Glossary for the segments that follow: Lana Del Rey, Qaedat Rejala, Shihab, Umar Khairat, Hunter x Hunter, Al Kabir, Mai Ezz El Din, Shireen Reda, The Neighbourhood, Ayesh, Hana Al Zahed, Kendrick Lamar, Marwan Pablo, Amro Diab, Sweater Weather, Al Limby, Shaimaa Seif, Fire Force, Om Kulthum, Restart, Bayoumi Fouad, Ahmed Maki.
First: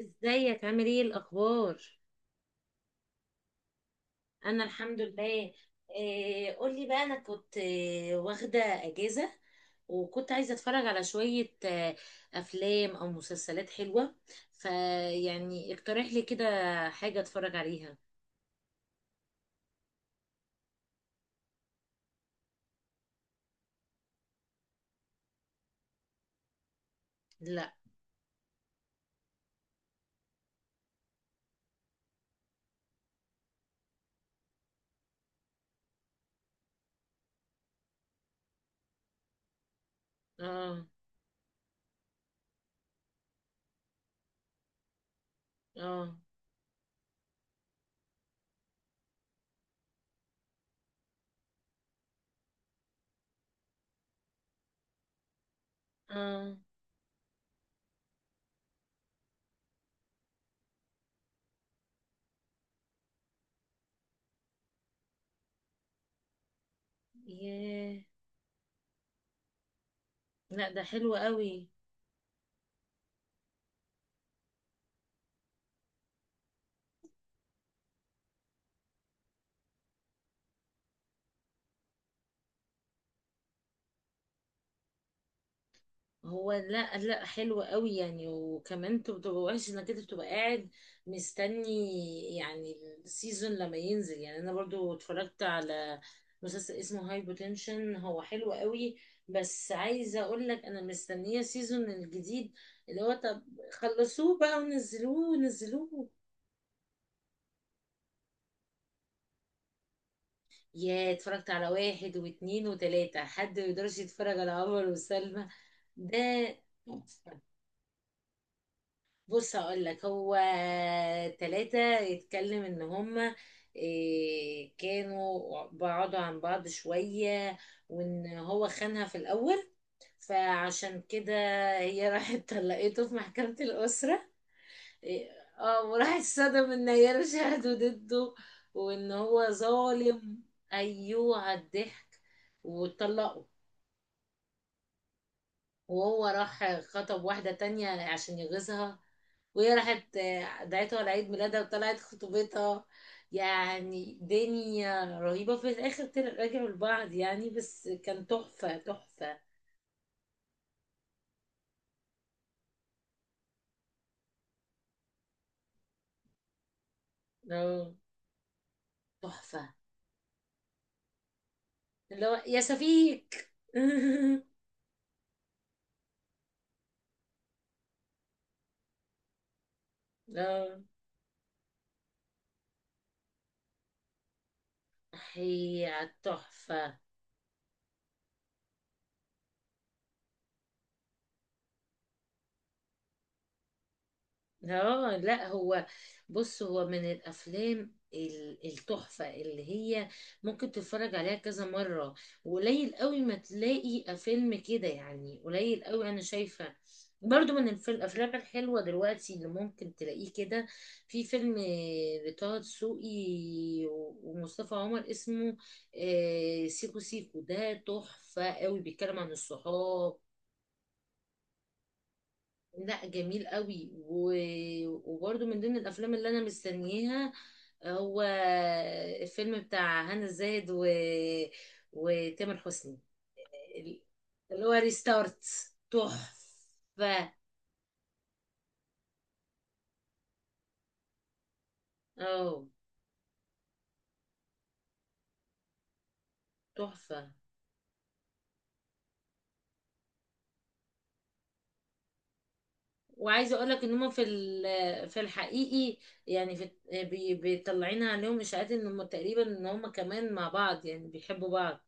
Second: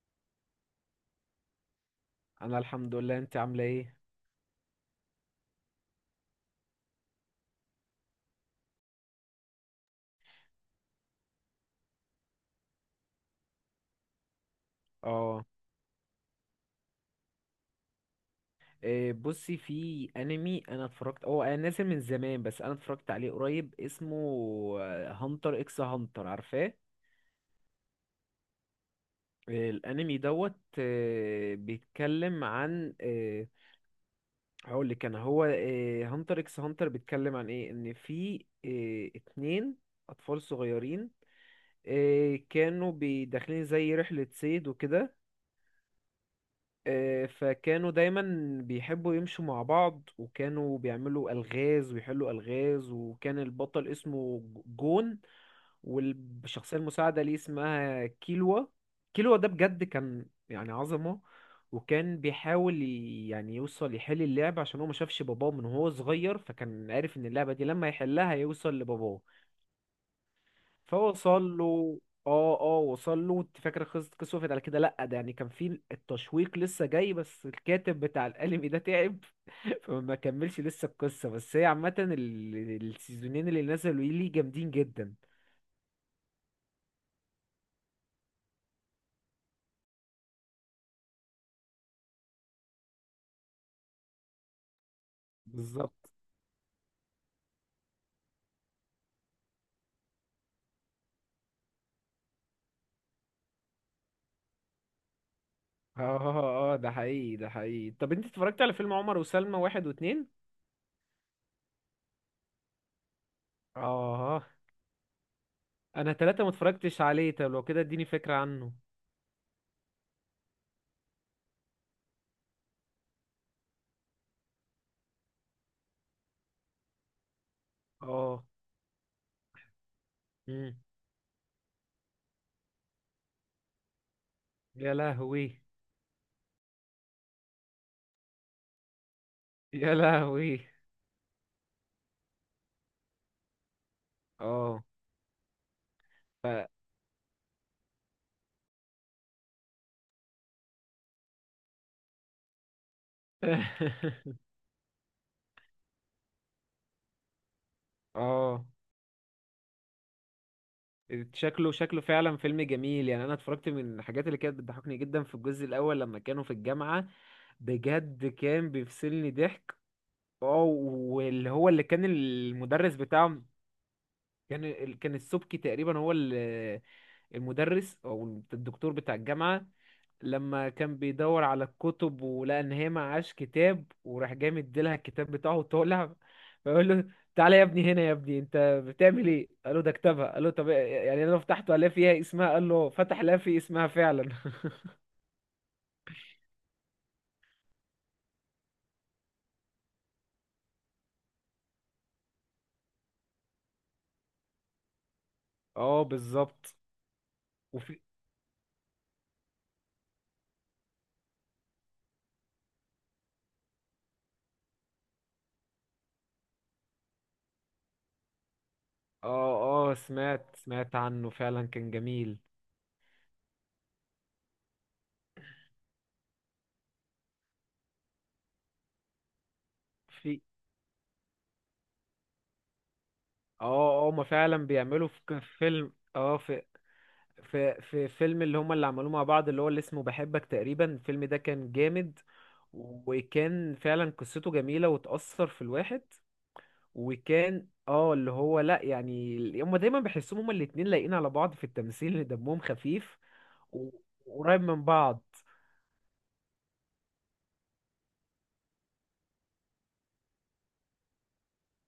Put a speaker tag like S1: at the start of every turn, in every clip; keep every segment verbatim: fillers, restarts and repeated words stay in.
S1: ازيك عامل ايه الاخبار؟
S2: انا الحمد لله، انت عامله ايه؟
S1: انا الحمد لله. إيه، قولي بقى. انا كنت آه، واخده اجازه. وكنت عايزه اتفرج على شويه آه، افلام او مسلسلات حلوه.
S2: اه.
S1: فيعني اقترح لي كده حاجه اتفرج عليها.
S2: إيه، بصي، في انمي انا اتفرجت، هو انا نازل من زمان بس انا اتفرجت عليه قريب، اسمه هانتر اكس هانتر، عارفاه؟
S1: لا.
S2: إيه، الانمي دوت. إيه، بيتكلم عن آه، هقول لك انا، هو هانتر اكس هانتر بيتكلم عن ايه؟ ان في إيه، اتنين اطفال
S1: اه،
S2: صغيرين. إيه، كانوا بي- داخلين زي رحلة صيد وكده.
S1: اه،
S2: آه، فكانوا دايما بيحبوا يمشوا مع بعض، وكانوا بيعملوا ألغاز ويحلوا ألغاز، وكان البطل اسمه جون،
S1: اه.
S2: والشخصية المساعدة ليه اسمها كيلوا. كيلوا ده بجد كان يعني عظمة، وكان بيحاول ي- يعني يوصل يحل اللعبة، عشان هو ما شافش باباه من هو صغير، فكان عارف ان اللعبة دي لما
S1: ياه.
S2: يحلها يوصل لباباه.
S1: لا، ده
S2: فهو
S1: حلو
S2: وصل
S1: قوي.
S2: له. اه، اه وصل له. انت فاكر قصه قصه وقفت على كده؟ لا ده يعني كان في التشويق لسه جاي، بس الكاتب بتاع الانمي ده تعب فما كملش لسه القصه. بس هي عامه ال- السيزونين اللي نزلوا ليه جامدين جدا.
S1: هو، لا لا، حلو قوي يعني. وكمان انت بتبقى وحش انك انت بتبقى قاعد مستني يعني. السيزون لما ينزل، يعني انا برضو اتفرجت على
S2: بالظبط.
S1: مسلسل اسمه هاي بوتنشن. هو حلو قوي، بس عايزه اقول لك انا مستنيه السيزون الجديد اللي هو، طب خلصوه بقى ونزلوه
S2: اه
S1: ونزلوه.
S2: اه آه، ده حقيقي، ده حقيقي. طب انت اتفرجت على فيلم عمر وسلمى واحد واتنين؟
S1: يا، اتفرجت على واحد واتنين وتلاته. حد ما يقدرش يتفرج
S2: اه،
S1: على عمر وسلمى،
S2: انا
S1: ده
S2: تلاتة ما اتفرجتش عليه،
S1: تحفة.
S2: طب لو كده اديني فكرة عنه.
S1: بص هقول لك، هو تلاتة يتكلم ان هما إيه، كانوا بعدوا عن بعض شوية، وان
S2: اه.
S1: هو خانها في الاول.
S2: مم.
S1: فعشان كده هي راحت طلقته في محكمة الاسرة.
S2: يا
S1: إيه،
S2: لهوي.
S1: اه، وراح اتصدم ان هي شهدوا ضده وان هو
S2: يا
S1: ظالم.
S2: لهوي.
S1: ايوه، على الضحك. واتطلقوا.
S2: اه.
S1: وهو
S2: ف
S1: راح خطب واحدة تانية عشان يغيظها. وهي راحت آه، دعيته على عيد ميلادها وطلعت خطوبتها. يعني دنيا رهيبة. في الآخر طلع- رجعوا لبعض يعني، بس كان
S2: اه.
S1: تحفة تحفة.
S2: شكله شكله فعلا فيلم جميل. يعني انا اتفرجت، من الحاجات اللي كانت بتضحكني جدا في الجزء الاول لما كانوا في الجامعة،
S1: اه.
S2: بجد كان بيفصلني
S1: تحفة.
S2: ضحك. اه. واللي هو اللي كان
S1: اللي هو يا
S2: المدرس
S1: شفيق.
S2: بتاعهم، كان كان السبكي تقريبا هو اللي المدرس او الدكتور بتاع الجامعه. لما
S1: اه.
S2: كان بيدور على الكتب ولقى ان هي معهاش كتاب، وراح جاي مديلها الكتاب بتاعه
S1: هي
S2: وطالع فيقول
S1: تحفة.
S2: له تعالى يا ابني هنا، يا ابني انت بتعمل ايه؟ قال له ده كتابها. قال له طب يعني انا لو فتحته الاقي فيها اسمها، قال له فتح، لا، في اسمها فعلا.
S1: اه، لا، هو بص، هو من الافلام ال- التحفه اللي هي ممكن تتفرج عليها كذا مره. وقليل قوي ما تلاقي فيلم كده يعني، قليل
S2: اه
S1: قوي انا
S2: بالظبط.
S1: شايفه. برضو من الف-
S2: وفي
S1: الافلام الحلوه دلوقتي اللي ممكن تلاقيه كده، في فيلم لطه دسوقي و- ومصطفى عمر، اسمه آه، سيكو سيكو. ده تحفه قوي، بيتكلم عن
S2: اه اه
S1: الصحاب.
S2: سمعت سمعت عنه فعلا، كان جميل.
S1: لا جميل قوي. و... وبرده من ضمن الافلام اللي انا مستنياها هو الفيلم بتاع هنا
S2: في
S1: الزاهد و... وتامر حسني،
S2: اه اه ما فعلا
S1: اللي هو
S2: بيعملوا في ك-
S1: ريستارت.
S2: فيلم، اه، في
S1: تحفة.
S2: في في فيلم اللي هما اللي عملوه مع بعض، اللي هو اللي اسمه بحبك تقريبا، الفيلم ده كان جامد.
S1: اه،
S2: وكان فعلا قصته جميلة وتأثر في الواحد.
S1: تحفة.
S2: وكان اه اللي هو لا يعني، هما دايما بحسهم هما الاتنين لايقين على بعض في التمثيل، دمهم خفيف.
S1: وعايزة اقولك
S2: و-
S1: ان هم في
S2: وقريب من
S1: ال- في
S2: بعض.
S1: الحقيقي، يعني في بي- بيطلعين عليهم اشاعات ان هم تقريبا ان هم كمان مع بعض، يعني بيحبوا بعض.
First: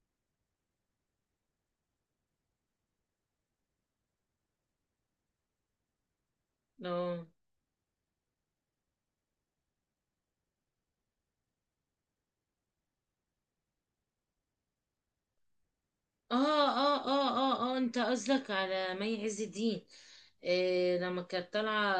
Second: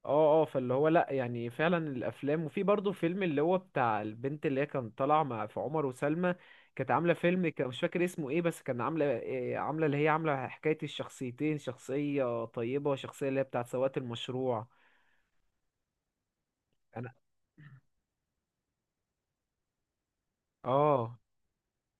S2: اه اه فاللي هو لا يعني فعلا الافلام. وفي برضه فيلم اللي هو بتاع البنت اللي هي كان طالعه مع في عمر وسلمى، كانت عامله
S1: اه،
S2: فيلم كان مش فاكر اسمه ايه، بس كان عامله إيه عامله اللي هي عامله حكايه الشخصيتين، شخصيه طيبه وشخصيه اللي هي بتاعت سواقه المشروع.
S1: اه، اه،
S2: انا.
S1: اه، اه، اه. انت قصدك على مي عز الدين؟ إيه،
S2: اه
S1: لما كانت طالعة،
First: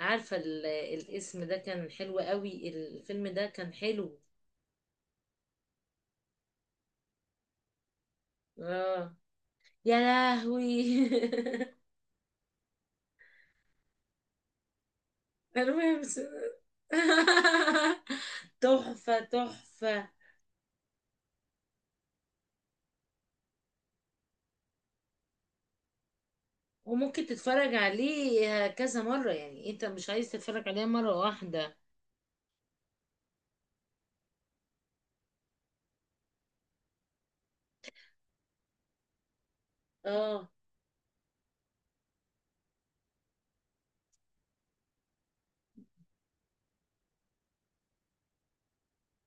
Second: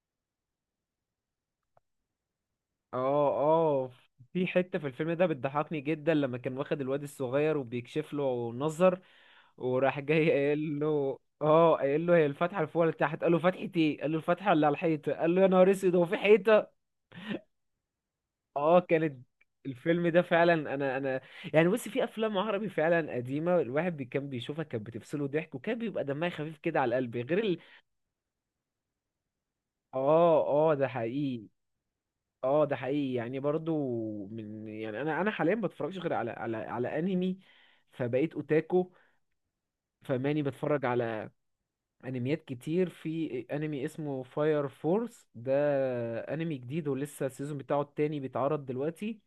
S1: عارفة ال- الاسم ده كان حلو قوي. الفيلم
S2: اه
S1: ده كان
S2: اه
S1: حلو.
S2: في حته في الفيلم ده بتضحكني جدا لما كان واخد الواد الصغير وبيكشف له نظر،
S1: اه. يا
S2: وراح جاي قايل
S1: لهوي.
S2: له اه قايل له هي الفتحه اللي فوق ولا تحت؟ قال له فتحه ايه؟ قال له الفتحه اللي على الحيطه. قال له يا نهار اسود،
S1: المهم
S2: هو في
S1: س-
S2: حيطه؟ اه
S1: تحفة
S2: كانت. الفيلم
S1: تحفة.
S2: ده فعلا، انا انا يعني بص، في افلام عربي فعلا قديمه الواحد بي- كان بيشوفها، كانت بتفصله ضحك وكان بيبقى دمها خفيف كده على القلب
S1: وممكن
S2: غير ال...
S1: تتفرج عليه كذا مرة، يعني انت مش عايز
S2: اه.
S1: تتفرج
S2: اه
S1: عليه
S2: ده
S1: مرة
S2: حقيقي،
S1: واحدة.
S2: اه ده حقيقي. يعني برضو من يعني انا انا حاليا بتفرجش غير على على على انمي، فبقيت اوتاكو، فماني
S1: اه،
S2: بتفرج على انميات كتير. في انمي اسمه فاير فورس، ده انمي جديد ولسه السيزون بتاعه التاني بيتعرض دلوقتي.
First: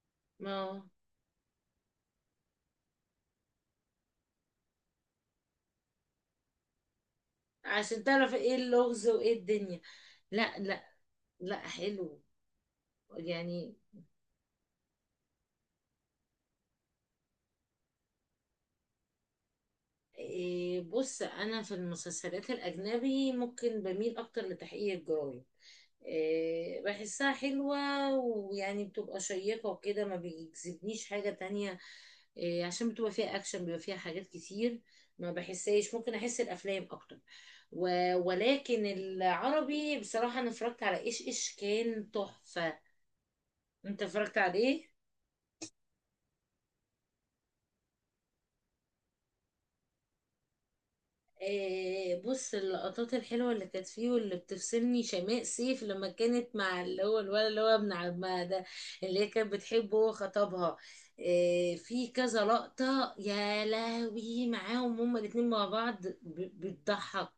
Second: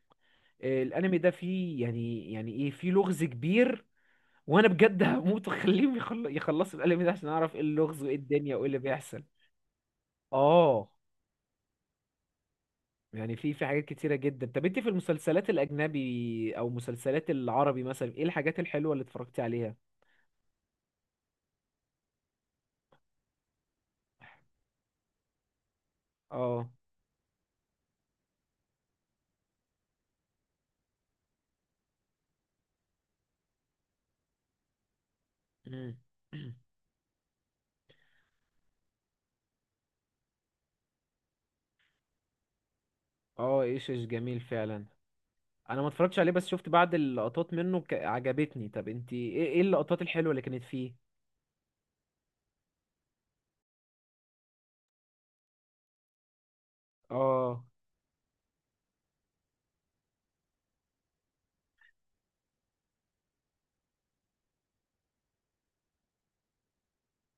S2: آه،
S1: ما
S2: الانمي ده فيه يعني يعني ايه، فيه لغز كبير، وانا بجد هموت واخليهم يخل- يخلصوا الانمي ده عشان اعرف ايه اللغز
S1: عشان
S2: وايه
S1: تعرف ايه
S2: الدنيا وايه اللي
S1: اللغز
S2: بيحصل.
S1: وايه الدنيا. لا لا.
S2: اه
S1: لا، حلو
S2: يعني في في
S1: يعني.
S2: حاجات كتيرة جدا. طب انت في المسلسلات الاجنبي او مسلسلات العربي مثلا، ايه الحاجات الحلوة اللي اتفرجتي عليها؟
S1: إيه، بص، انا في المسلسلات الاجنبي ممكن بميل اكتر لتحقيق الجرايم.
S2: اه.
S1: إيه، بحسها حلوة، ويعني بتبقى شيقة وكده، ما بيجذبنيش حاجة تانية. إيه، عشان بتبقى فيها اكشن، بيبقى فيها حاجات كتير. ما بحسهاش،
S2: مم.
S1: ممكن احس الافلام اكتر. و- ولكن العربي بصراحة، انا اتفرجت على ايش ايش، كان تحفة.
S2: اه ايش
S1: انت
S2: ايش
S1: اتفرجت
S2: جميل فعلا.
S1: عليه؟
S2: انا ما اتفرجتش عليه بس شفت بعض اللقطات منه ك... عجبتني. طب انت ايه ايه اللقطات الحلوة اللي كانت فيه؟
S1: آه، بص، اللقطات الحلوة اللي كانت فيه واللي بتفصلني شماء سيف لما كانت مع اللي هو الولد اللي
S2: اه
S1: هو ابن عمها ده، اللي هي كانت بتحبه هو خطبها. آه، في كذا لقطة يا لهوي معاهم هما الاتنين مع بعض ب- بتضحك،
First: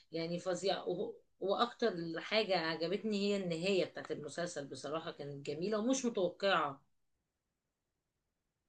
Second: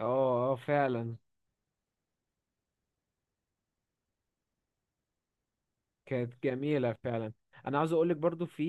S2: اه
S1: يعني
S2: اه
S1: فظيع. وهو-
S2: فعلا
S1: واكتر حاجة عجبتني هي النهاية بتاعت المسلسل، بصراحة كانت جميلة ومش
S2: كانت
S1: متوقعة.
S2: جميلة فعلا. انا عاوز اقولك، برضو في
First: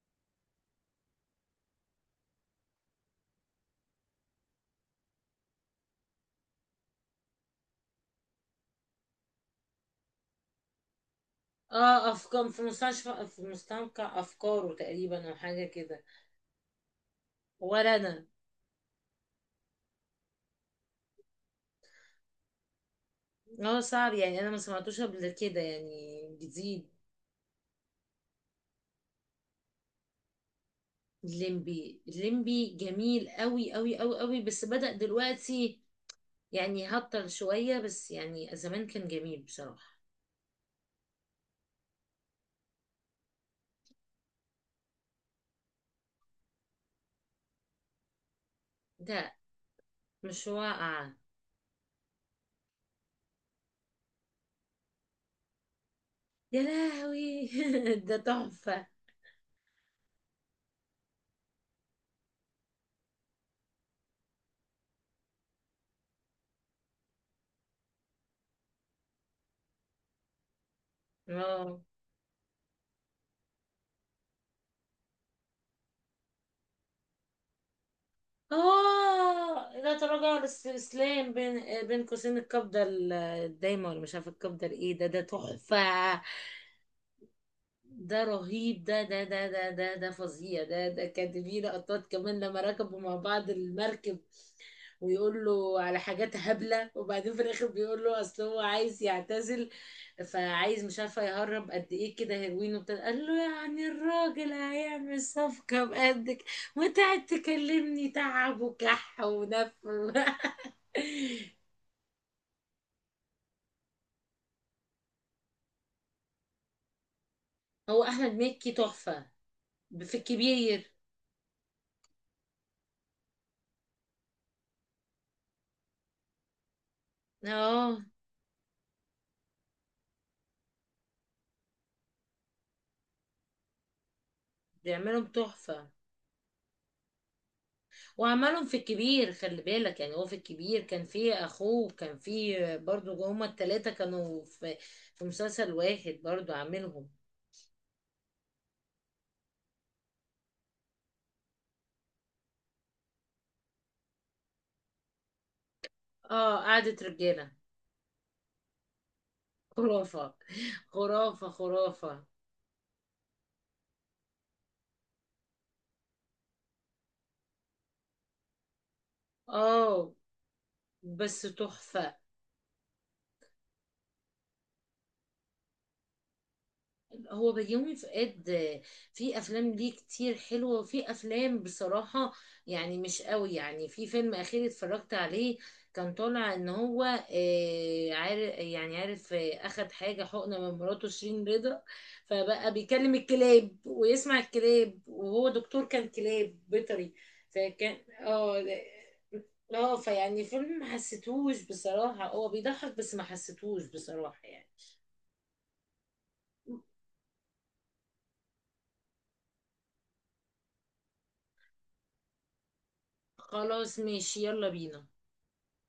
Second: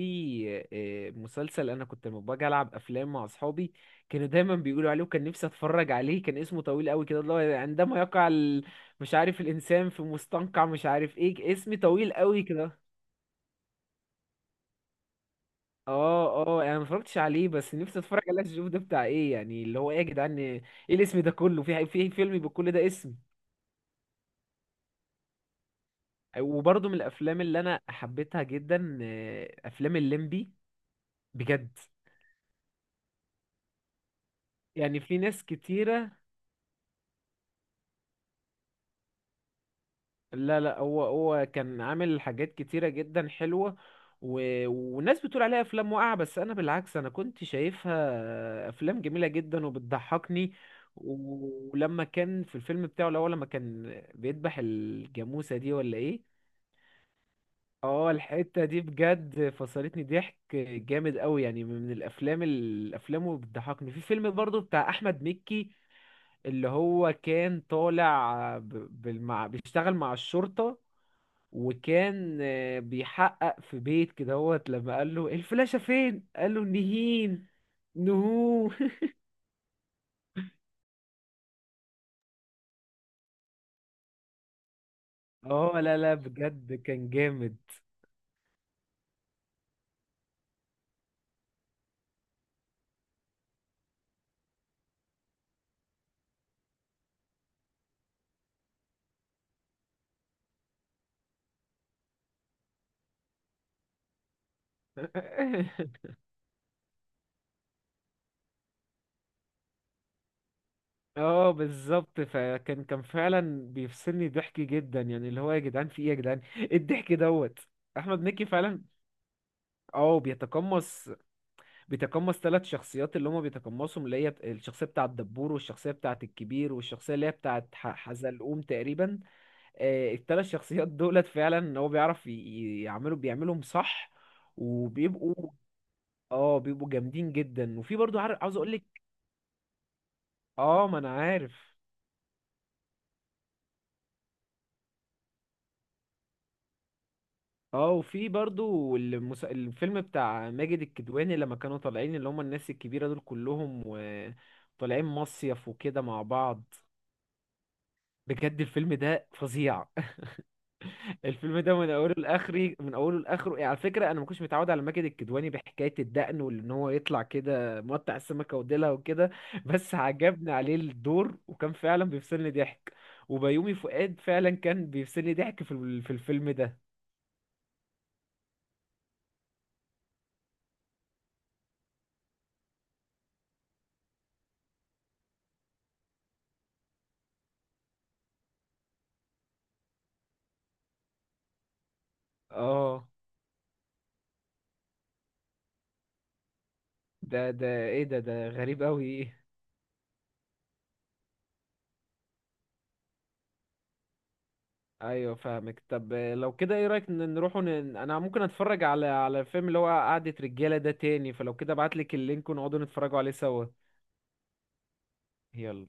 S2: آه، مسلسل انا كنت لما باجي العب افلام مع اصحابي كانوا دايما بيقولوا عليه، وكان نفسي اتفرج عليه، كان اسمه طويل قوي كده، اللي هو عندما يقع ال... مش عارف الانسان في مستنقع مش عارف ايه، اسم
S1: اه،
S2: طويل قوي
S1: افكار في
S2: كده.
S1: مستشفى، في مستنقع افكاره تقريبا، او حاجة كده.
S2: اه اه انا ما اتفرجتش عليه بس
S1: ولا
S2: نفسي اتفرج
S1: انا.
S2: عليه عشان اشوف ده بتاع ايه يعني، اللي هو ايه يا جدعان ايه الاسم ده كله، في في فيلم بكل ده اسم.
S1: اه، صعب يعني. انا ما سمعتوش قبل كده، يعني جديد.
S2: وبرضه من الافلام اللي انا حبيتها جدا آه، افلام الليمبي، بجد.
S1: الليمبي، الليمبي جميل قوي قوي قوي قوي، بس بدأ
S2: يعني في ناس
S1: دلوقتي
S2: كتيرة.
S1: يعني هطل شوية، بس يعني زمان كان جميل بصراحة.
S2: لا لا، هو هو كان عامل حاجات كتيرة جدا حلوة. و... والناس بتقول عليها أفلام واقعة، بس أنا بالعكس أنا كنت شايفها أفلام جميلة
S1: ده
S2: جدا
S1: مش
S2: وبتضحكني.
S1: واقع.
S2: ولما كان في الفيلم بتاعه الأول لما كان بيذبح الجاموسة دي ولا إيه؟
S1: يا لهوي.
S2: اه
S1: ده
S2: الحتة دي
S1: تحفة.
S2: بجد فصلتني ضحك جامد قوي. يعني من الأفلام، الأفلام اللي بتضحكني، في فيلم برضو بتاع أحمد مكي، اللي هو كان طالع ب... بالمع... بيشتغل مع الشرطة،
S1: اه،
S2: وكان آه، بيحقق في بيت كده هوت، لما قال له الفلاشة فين؟ قال له نهين، نهو.
S1: اه. لا تراجع ولا استسلام، بين بين قوسين القبضة ال- الدايمة، ولا مش عارفة القبضة الايه. ده ده تحفة.
S2: اه لا لا بجد كان جامد.
S1: ده رهيب. ده ده ده ده ده ده فظيع. ده ده كانت في لقطات كمان لما ركبوا مع بعض المركب، ويقول له على حاجات هبلة، وبعدين في الآخر بيقول له أصل هو عايز يعتزل، فعايز مش عارفة يهرب قد إيه كده هيروين وبتاع. قال له يعني الراجل هيعمل صفقة بقدك، وتقعد تكلمني تعب وكح ونف.
S2: اه بالظبط. فكان كان فعلا بيفصلني ضحك جدا. يعني اللي هو يا جدعان في ايه يا جدعان ايه الضحك دوت.
S1: هو
S2: احمد
S1: أحمد
S2: مكي
S1: مكي
S2: فعلا.
S1: تحفة في
S2: اه
S1: الكبير.
S2: بيتقمص. بيتقمص ثلاث شخصيات، اللي هما بيتقمصهم اللي هي الشخصيه بتاعه الدبور، والشخصيه بتاعه الكبير، والشخصيه اللي هي بتاعه ح-
S1: اه،
S2: حزلقوم تقريبا. آه، الثلاث شخصيات دولت فعلا هو بيعرف ي- ي- يعملوا بيعملهم صح،
S1: بيعملهم
S2: وبيبقوا.
S1: تحفة.
S2: اه بيبقوا جامدين جدا. وفي برضو، عارف عاوز
S1: وعملهم
S2: اقول
S1: في
S2: لك.
S1: الكبير، خلي بالك يعني. هو في الكبير
S2: اه ما
S1: كان
S2: انا
S1: في
S2: عارف.
S1: اخوه، وكان في برضو هما التلاتة كانوا في في مسلسل واحد برضو عاملهم.
S2: اه وفي برضو المس... الفيلم بتاع ماجد الكدواني، لما كانوا طالعين اللي هم الناس الكبيرة دول كلهم وطالعين مصيف وكده مع
S1: اه،
S2: بعض،
S1: قعدة رجالة،
S2: بجد الفيلم ده فظيع.
S1: خرافة خرافة
S2: الفيلم ده من اوله
S1: خرافة.
S2: لاخره، من اوله لاخره. يعني على فكره انا ما كنتش متعود على ماجد الكدواني بحكايه الدقن وان هو يطلع كده مقطع السمكه وديلها وكده، بس
S1: اه
S2: عجبني عليه الدور،
S1: بس
S2: وكان فعلا
S1: تحفة.
S2: بيفصلني ضحك. وبيومي فؤاد فعلا كان بيفصلني ضحك في ال- في الفيلم ده.
S1: هو بيومي فؤاد. آه، في افلام ليه كتير حلوه، وفي افلام بصراحه يعني مش قوي يعني. في فيلم اخير اتفرجت عليه كان طالع ان هو آه، عارف يعني عارف آه، اخد حاجه حقنه من مراته شيرين رضا. فبقى
S2: اه
S1: بيكلم الكلاب ويسمع الكلاب، وهو دكتور كان كلاب بيطري.
S2: ده ده
S1: فكان،
S2: ايه، ده ده
S1: اه،
S2: غريب قوي.
S1: اه، فيعني فيلم ما حسيتهوش بصراحه. هو بيضحك بس ما حسيتهوش بصراحه يعني.
S2: ايوه فاهمك. طب لو كده ايه رايك ن- نروحوا ن... انا ممكن اتفرج على على الفيلم اللي هو قعدة رجاله ده تاني، فلو كده ابعت لك اللينك ونقعدوا نتفرجوا عليه سوا.
S1: خلاص ماشي، يلا بينا.
S2: يلا.